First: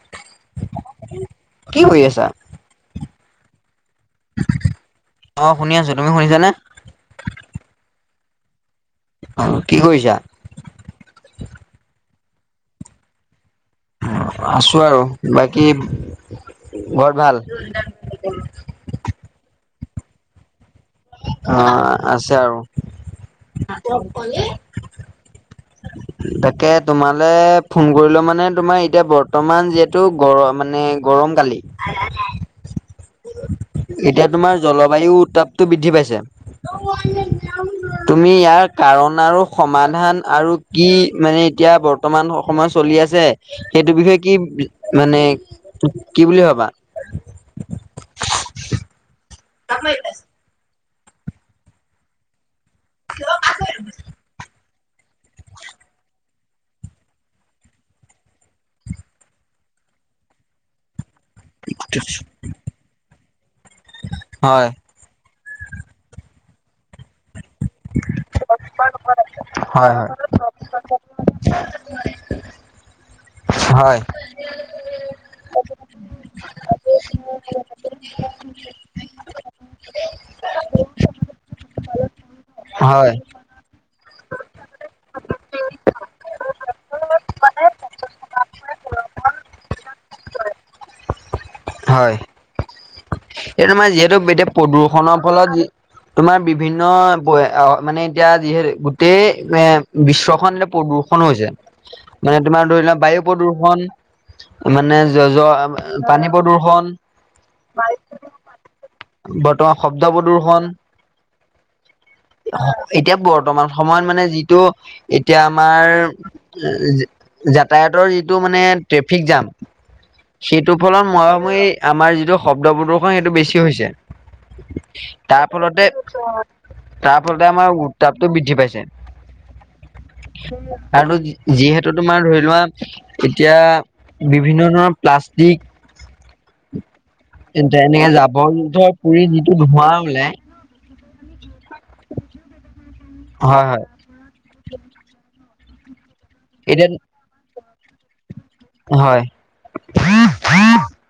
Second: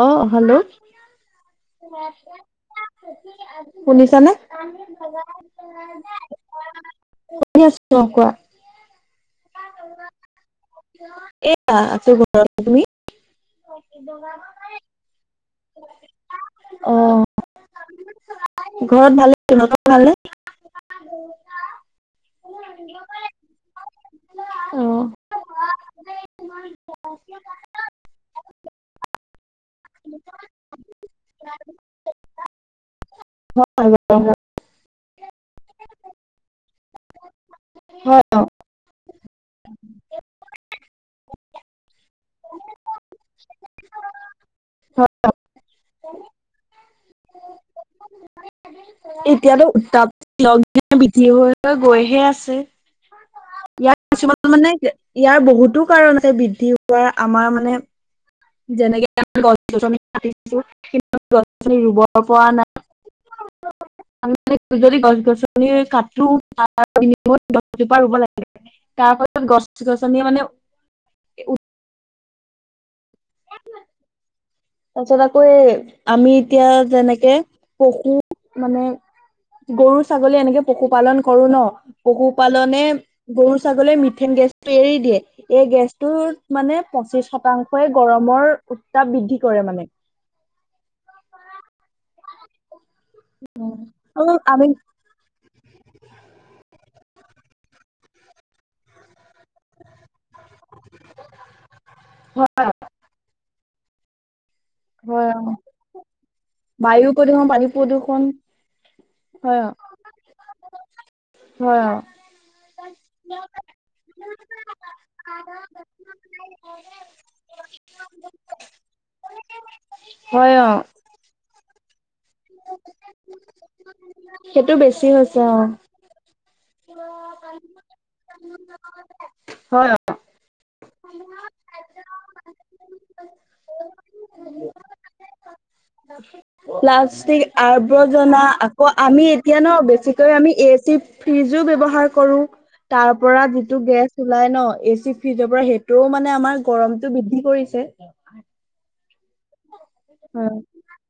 অ, hello কি কৰি আছা? শুনিছানে, অ শুনি আছো তুমি শুনিছানে? শুনি আছো অ' কোৱা। অ', কি কৰিছা। এয়া আছো ঘৰতে তুমি। অ', আছো আৰু বাকী ঘৰত ভাল? ঘৰত ভাল সিহতৰ ভালনে। অ আছে আৰু অ'। [inaudible] তাকে তোমালে ফোন কৰিলে মানে তোমাৰ এতিয়া বৰ্তমান যিহেতু গৰ মানে গৰম কালি [unintelligible] বা বায়ু উত্তাপটো বৃদ্ধি পাইছে। হয় তুমি অ ইয়াৰ কাৰণ আৰু সমাধান আৰু কি মানে এতিয়া বৰ্ত বৰ্তমান সময় চলি আছে সেইটো বিষয়ে কি হয় মানে কি বুলি ভাবা? এতিয়াতো উত্তাপটো বৃদ্ধি হৈ- হৈ গৈহে আছে। য়াত কিছুমান মানে ইয়াৰ বহুতো কাৰণ আছে বৃদ্ধি হোৱাৰ আমাৰ মানে যেনেকে [unintelligible] গছি ৰুব পৰা নাই আমি হয় যদি গছ গছনি [unintelligible] [unintelligible] গছজোপা ৰুব লাগে, তাৰপিছত গছ হয় হয় গছনিয়ে মানে তাৰপিছত [inaudible] হয় তাৰপিছত আকৌ এই আমি এতিয়া যেনেকে পশু মানে গৰু ছাগলী এনেকে পশুপালন কৰো ন, পশুপালনে হয় গৰু ছাগলী ম মিথেইন গেছটো এৰি দিয়ে এই গেছটোত মানে পঁচিশ শতাংশই গৰমৰ উত্তাপ বৃদ্ধি কি কৰে‌ মানে। হয়। এ তোমাৰ যিহেতু আৰু এতিয়া আমি প্ৰদূষণৰ ফলত তোমাৰ বিভিন্ন মানে এতিয়া যিহেতু গোটেই এ বিশ্ব খন প্ৰদূষণ হৈছে মানে হয় তোমাৰ ধৰি লোৱা বায়ু প্ৰদূষণ মানে য হয় য অ পানী প্ৰদূষণ বায়ু প্ৰদূষণ পানী প্ৰদূষণ হয় অ বৰ্তমান শব্দ প্ৰদূষণ, হয়। এতিয়া বৰ্তমান সময়ত মানে যিটো এতিয়া আমাৰ যাতায়াতৰ যিটো মানে ট্ৰেফিক জাম, হয় অ সেইটো ফলত মৰাময় আমাৰ যিটো শব্দ প্ৰদূষণ সেইটো বেছি হৈছে। সেইটো বেছি হৈছে তাৰ অ ফলতে তাৰ ফলতে আমাৰ উত্তাপটো বৃদ্ধি পাইছে হয় অ। আৰু যিহেতু তোমাৰ ধৰি লোৱা এতিয়া বিভিন্ন ধৰণৰ প্লাছ প্লাষ্টিক প্লাষ্টিক এনেকে আবৰ্জনা জাবৰ আকৌ জোথৰ পুৰি আমি যিটো এতিয়া ন ধোঁৱা ওলাই বেছিকৈ আমি এ চি ফ্ৰিজো ব্যৱহাৰ কৰো, তাৰ পৰা হয় যিটো হয় গেছ ওলাই ন এচি ফ্ৰিজৰ পৰা সেইটোও মানে আমাৰ এতিয়া গৰমতটো বৃদ্ধি কৰিছে। হে হয়। উম। [unintelligible]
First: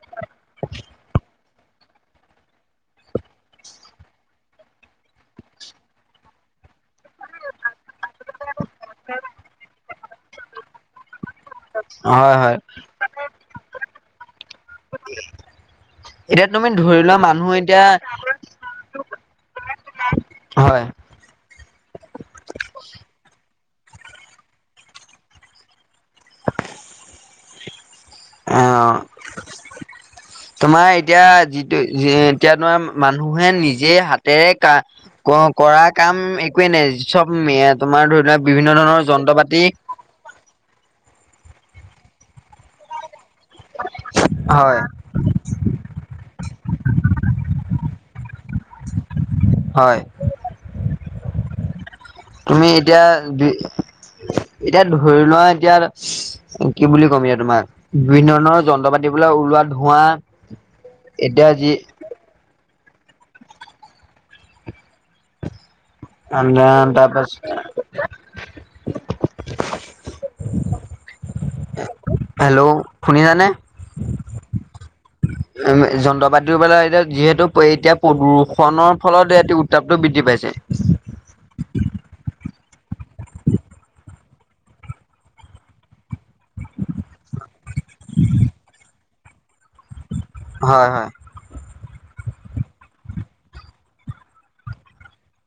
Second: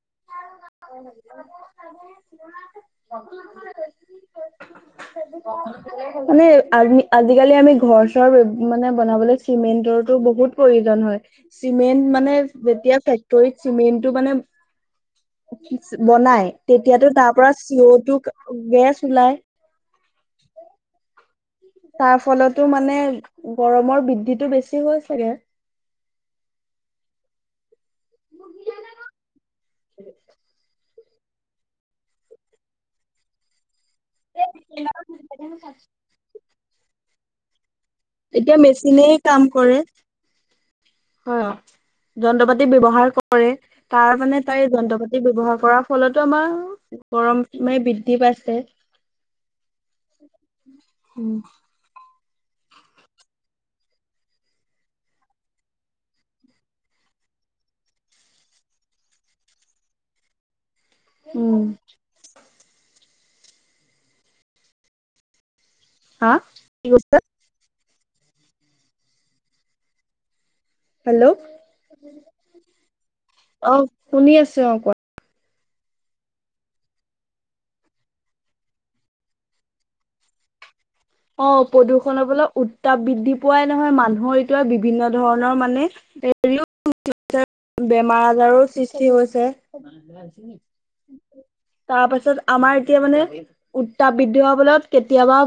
মানে আ আজিকালি আমি ঘৰ ঘৰ-চৰ মানে বনাবলৈ চিমেন্টৰো বহুত প্ৰয়োজন হয়। চিমেণ্ট মানে হয় হয় যেতিয়া ফেক্টৰীত চিমেণ্টটো মানে [unintelligible] বনাই এতিয়া তুমি ধৰি তেতিয়াতো লোৱা তাৰ মানুহ পৰা এতিয়া চিঅ'তটো গেছ ওলাই হয়। তাৰ ফলতো মানে গৰমৰ বৃদ্ধিটো বেছি হৈছেগে। অ [inaudible] তোমাৰ এতিয়া যিটো এতিয়া তোমাৰ মানুহে নিজ নিজে হাতেৰে কা কৰা কাম একোৱে নাই চব মে এতিয়া মেচিনেই কাম কৰে হয়। যন্ত্ৰ-পাতি ব্যৱহাৰ ক কৰে তাৰ মানে তাই হয় যন্ত্ৰ পাতি ব্যৱহাৰ কৰাৰ ফলতো আমাৰ গৰম মানে বৃদ্ধি পাইছে [inaudible] উম। তুমি এতিয়া দু এতিয়া ধৰি লোৱা এতিয়া কি বুলি ক'ম এতিয়া তোমাৰ বিভিন্ন ধৰণৰ যন্ত্ৰ পাতি ওলোৱা ধোৱা এতিয়া উম, যি হা কি কৈছা তাৰপাছত হেল্ল' হেল্ল' শুনিছানে? অ শুনি আছো অ কোৱা। উম যন্ত্ৰপাতি পৰা এতিয়া যিহেতু এতিয়া প্ৰদূষণৰ ফলত এ উত্তাপটো বৃদ্ধি পাইছে। অ প্ৰদূষণৰ ফলত উত্তাপ বৃদ্ধি পোৱাই নহয় মানুহৰ এতিয়া বিভিন্ন ধৰণৰ মানে হেৰিও বেমাৰ আজাৰো সৃষ্টি হৈছে। হয় হয় [unintelligible] তাৰ পাছত আমাৰ এতিয়া মানে উত্তাপ বৃদ্ধি হোৱাৰ ফলত কেতিয়াবা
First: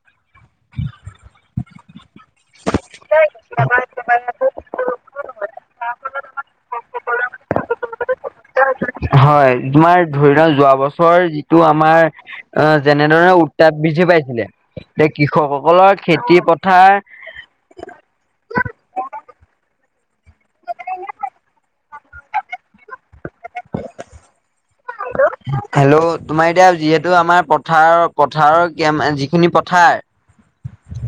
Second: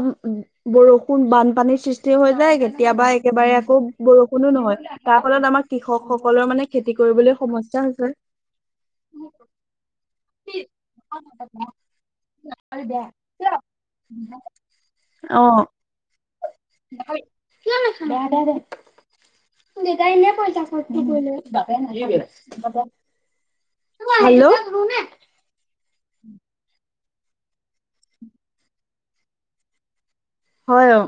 বৰষুণ বানপানীৰ সৃষ্টি হৈ যায়গে। কেতিয়াবা একেবাৰে আকৌ বৰষুণো নহয় তাৰ ফলত আমাৰ কৃষকসকলৰ মানে খেতি কৰিবলৈ সমস্যা হৈছে। হয়, তোমাৰ ধৰি লওঁ যোৱা বছৰ যিটো আমাৰ অ' যেনে ধৰণৰ উত্তাপ বীজ পাইছিলে যে কৃষকসকলৰ খেতি পথাৰ কিয় নেখাম বেয়া দেউতাই এনে পইচা খৰচ টো কৰিলে। Hello hello. তোমাৰ, এতিয়া যিহেতু আমাৰ পথাৰৰ পথাৰৰ জ্ঞান এহ যিখিনি পথাৰৰ হয়য়ো।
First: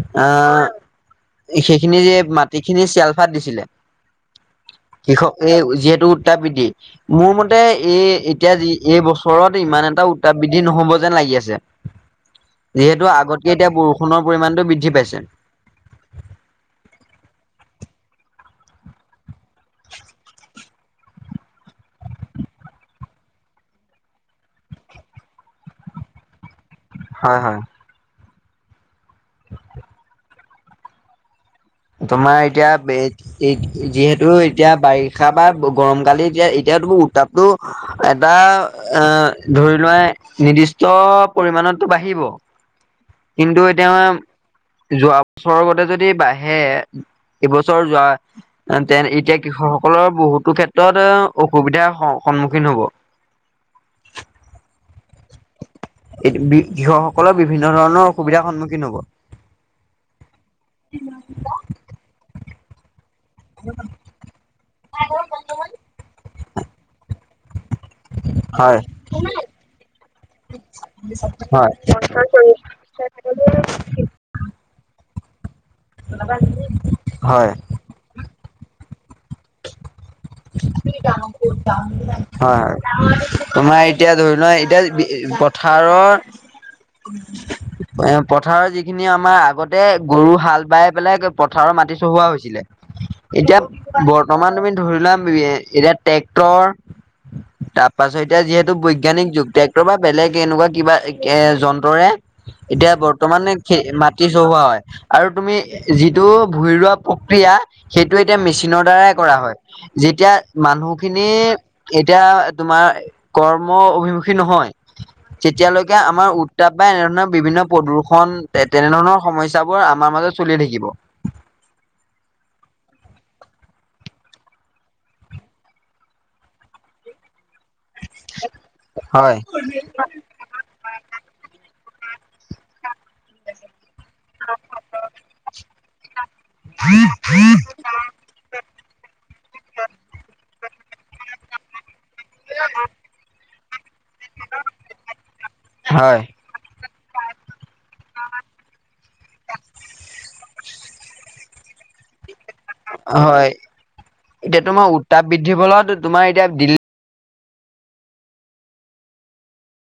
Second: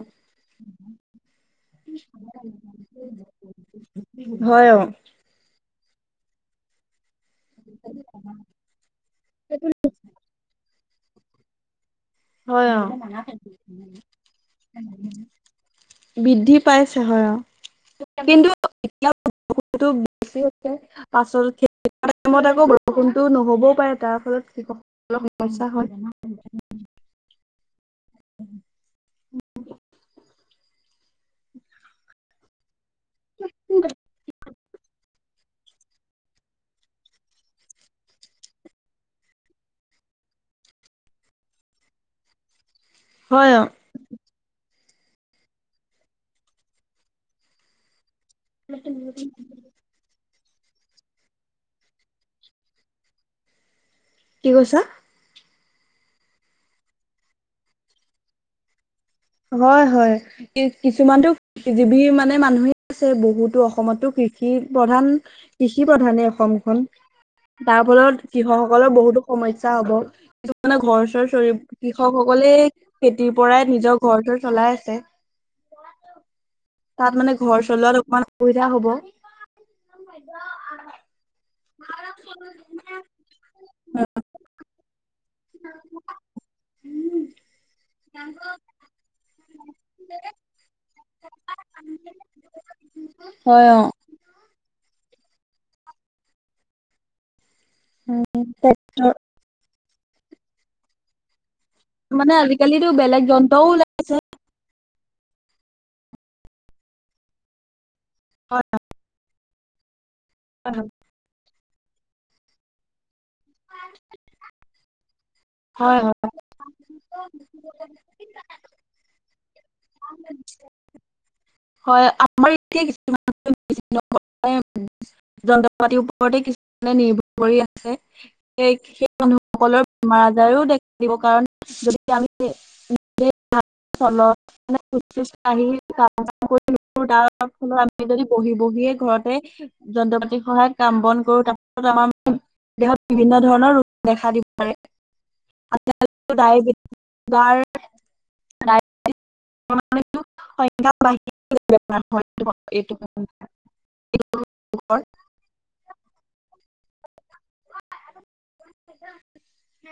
এই সেইখিনি মাটি খিনি চেলফাত দিছিলে হয় অ', কৃষকে যিহেতু টোৰ উত্তাপবিদ্ধি মোৰ মতে এই এতিয়া যি এই বছৰত ইমান এটা উত্তাপবিদ্ধি নহ'ব যেন লাগি আছে। হয় অ'। যিহেতু আগতকে এতিয়া বৰষুণৰ পৰিমাণটো বৃদ্ধি পাইছে। বৃদ্ধি পাইছে হয় আৰু কিন্তু এতিয়া উত্তাপটো বেছি হৈছে পাছলৈ আহা টাইমত আকৌ বৰষুণতো নহ'বও পাৰে। তাৰ ফলত কৃষক অলপ সমস্যা হয়। হয় হয়। [inaudible] তোমাৰ এতিয়া বেইট যিহেতু এতিয়া বাৰিষ ষাবা গৰম কালি এতিয়া এতিয়া তোৰ উত্তাপতটো এটা অ ধৰি লোৱা নিৰ্দিষ্ট পৰিমানতটো বাঢ়িব। হয় কিন্তু অ', এতিয়া যোৱা বছৰৰ গতে যদি বাহ হে এইবছৰ যোৱাতে এতিয়া কৃষকসকলৰ বহুত টো ক্ষেত্ৰত অ অসুবিধাৰ স সন্মুখীন হব। কি কৈছা? কৃষকসকলৰ বিভিন্ন ধৰণৰ অসুবিধাৰ সন্মুখীন হ'ব। হয়- হয় কিছুমানতো যিৱি মানে মানুহে আছে বহুতো অসমতো কৃষি প্ৰধান কৃষি প্ৰধানে অসমখন। বা ভলত হয়, কৃষকসকলৰ বহুতো সমস্যা হব কিছুমানে ঘৰ চৰ চৰি হয়, কৃষকসকলে এই খেতিৰ পৰাই নিজৰ ঘৰটো চলাই আছে। তাত মানে হয়, হয়, ঘৰ চলোৱাত অকমান সুবিধা হ'ব। [unintelligible] হয়, তোমাৰ এতিয়া ধৰি লোৱা এতিয়া এই পথাৰৰ এ পথাৰৰ যিখিনি আমাৰ আগতে গৰু হাল বাই পেলাই পথাৰ মাটি চহোৱা হৈছিলে এতিয়া হয় অ বৰ্তমান তুমি ধৰিলোৱা এতিয়া ট্ৰেক্টৰ তাৰ পাছত এতিয়া যিহেতু ট্ৰেক্টৰ বৈজ্ঞানিক যুগ ট্ৰেক্টৰ বা বেলেগ এনেকুৱা কিবা এ জন্ তৰে মানে আজিকালিতো এতিয়া বেলেগ বৰ্তমানে যন্ত্ৰও খে ওলাইছে মাটি চহোৱা হয়। আৰু তুমি যিটো ভূঁই ৰোৱা প্ৰক্ৰিয়া সেইটো এতিয়া হয় মেচিনৰ দ্বাৰাই কৰা হয়। যেতিয়া মানুহখিনি এতিয়া তোমাৰ কৰ্ম অভিমুখী নহয় যেতিয়ালৈকে হয় হয় আমাৰ উত্তাপ বা এনেধৰণৰ বিভিন্ন প্ৰদূৰ্ষণ তেনেধৰণৰ সমস্যাবোৰ আমাৰ মাজত চলি থাকিব। হয় আমাৰ এতিয়া কিছুমান [unintelligible] যন্ত্ৰ পাতিৰ ওপৰতে কিছুমানে নিৰ্ভৰ কৰি আছে। সেই সেই হয় মানুহসকলৰ বেমাৰ আজাৰেও কাৰণ যদি আমি [unintelligible] চলত [unintelligible] আমি যদি বহি বহি [unintelligible] ঘৰতে যন্ত্ৰ পাতিৰ সহায়ত কাম বন কৰো ত [unintelligible] দেহত বিভিন্ন ধৰণৰ ৰোগ [unintelligible] হয় গাৰ সংা বাঢ়াৰ হয় হয় এতিয়া তোমাৰ উত্তাপ বৃদ্ধিৰ ফলত তোমাৰ এতিয়া দিল্লী [unintelligible]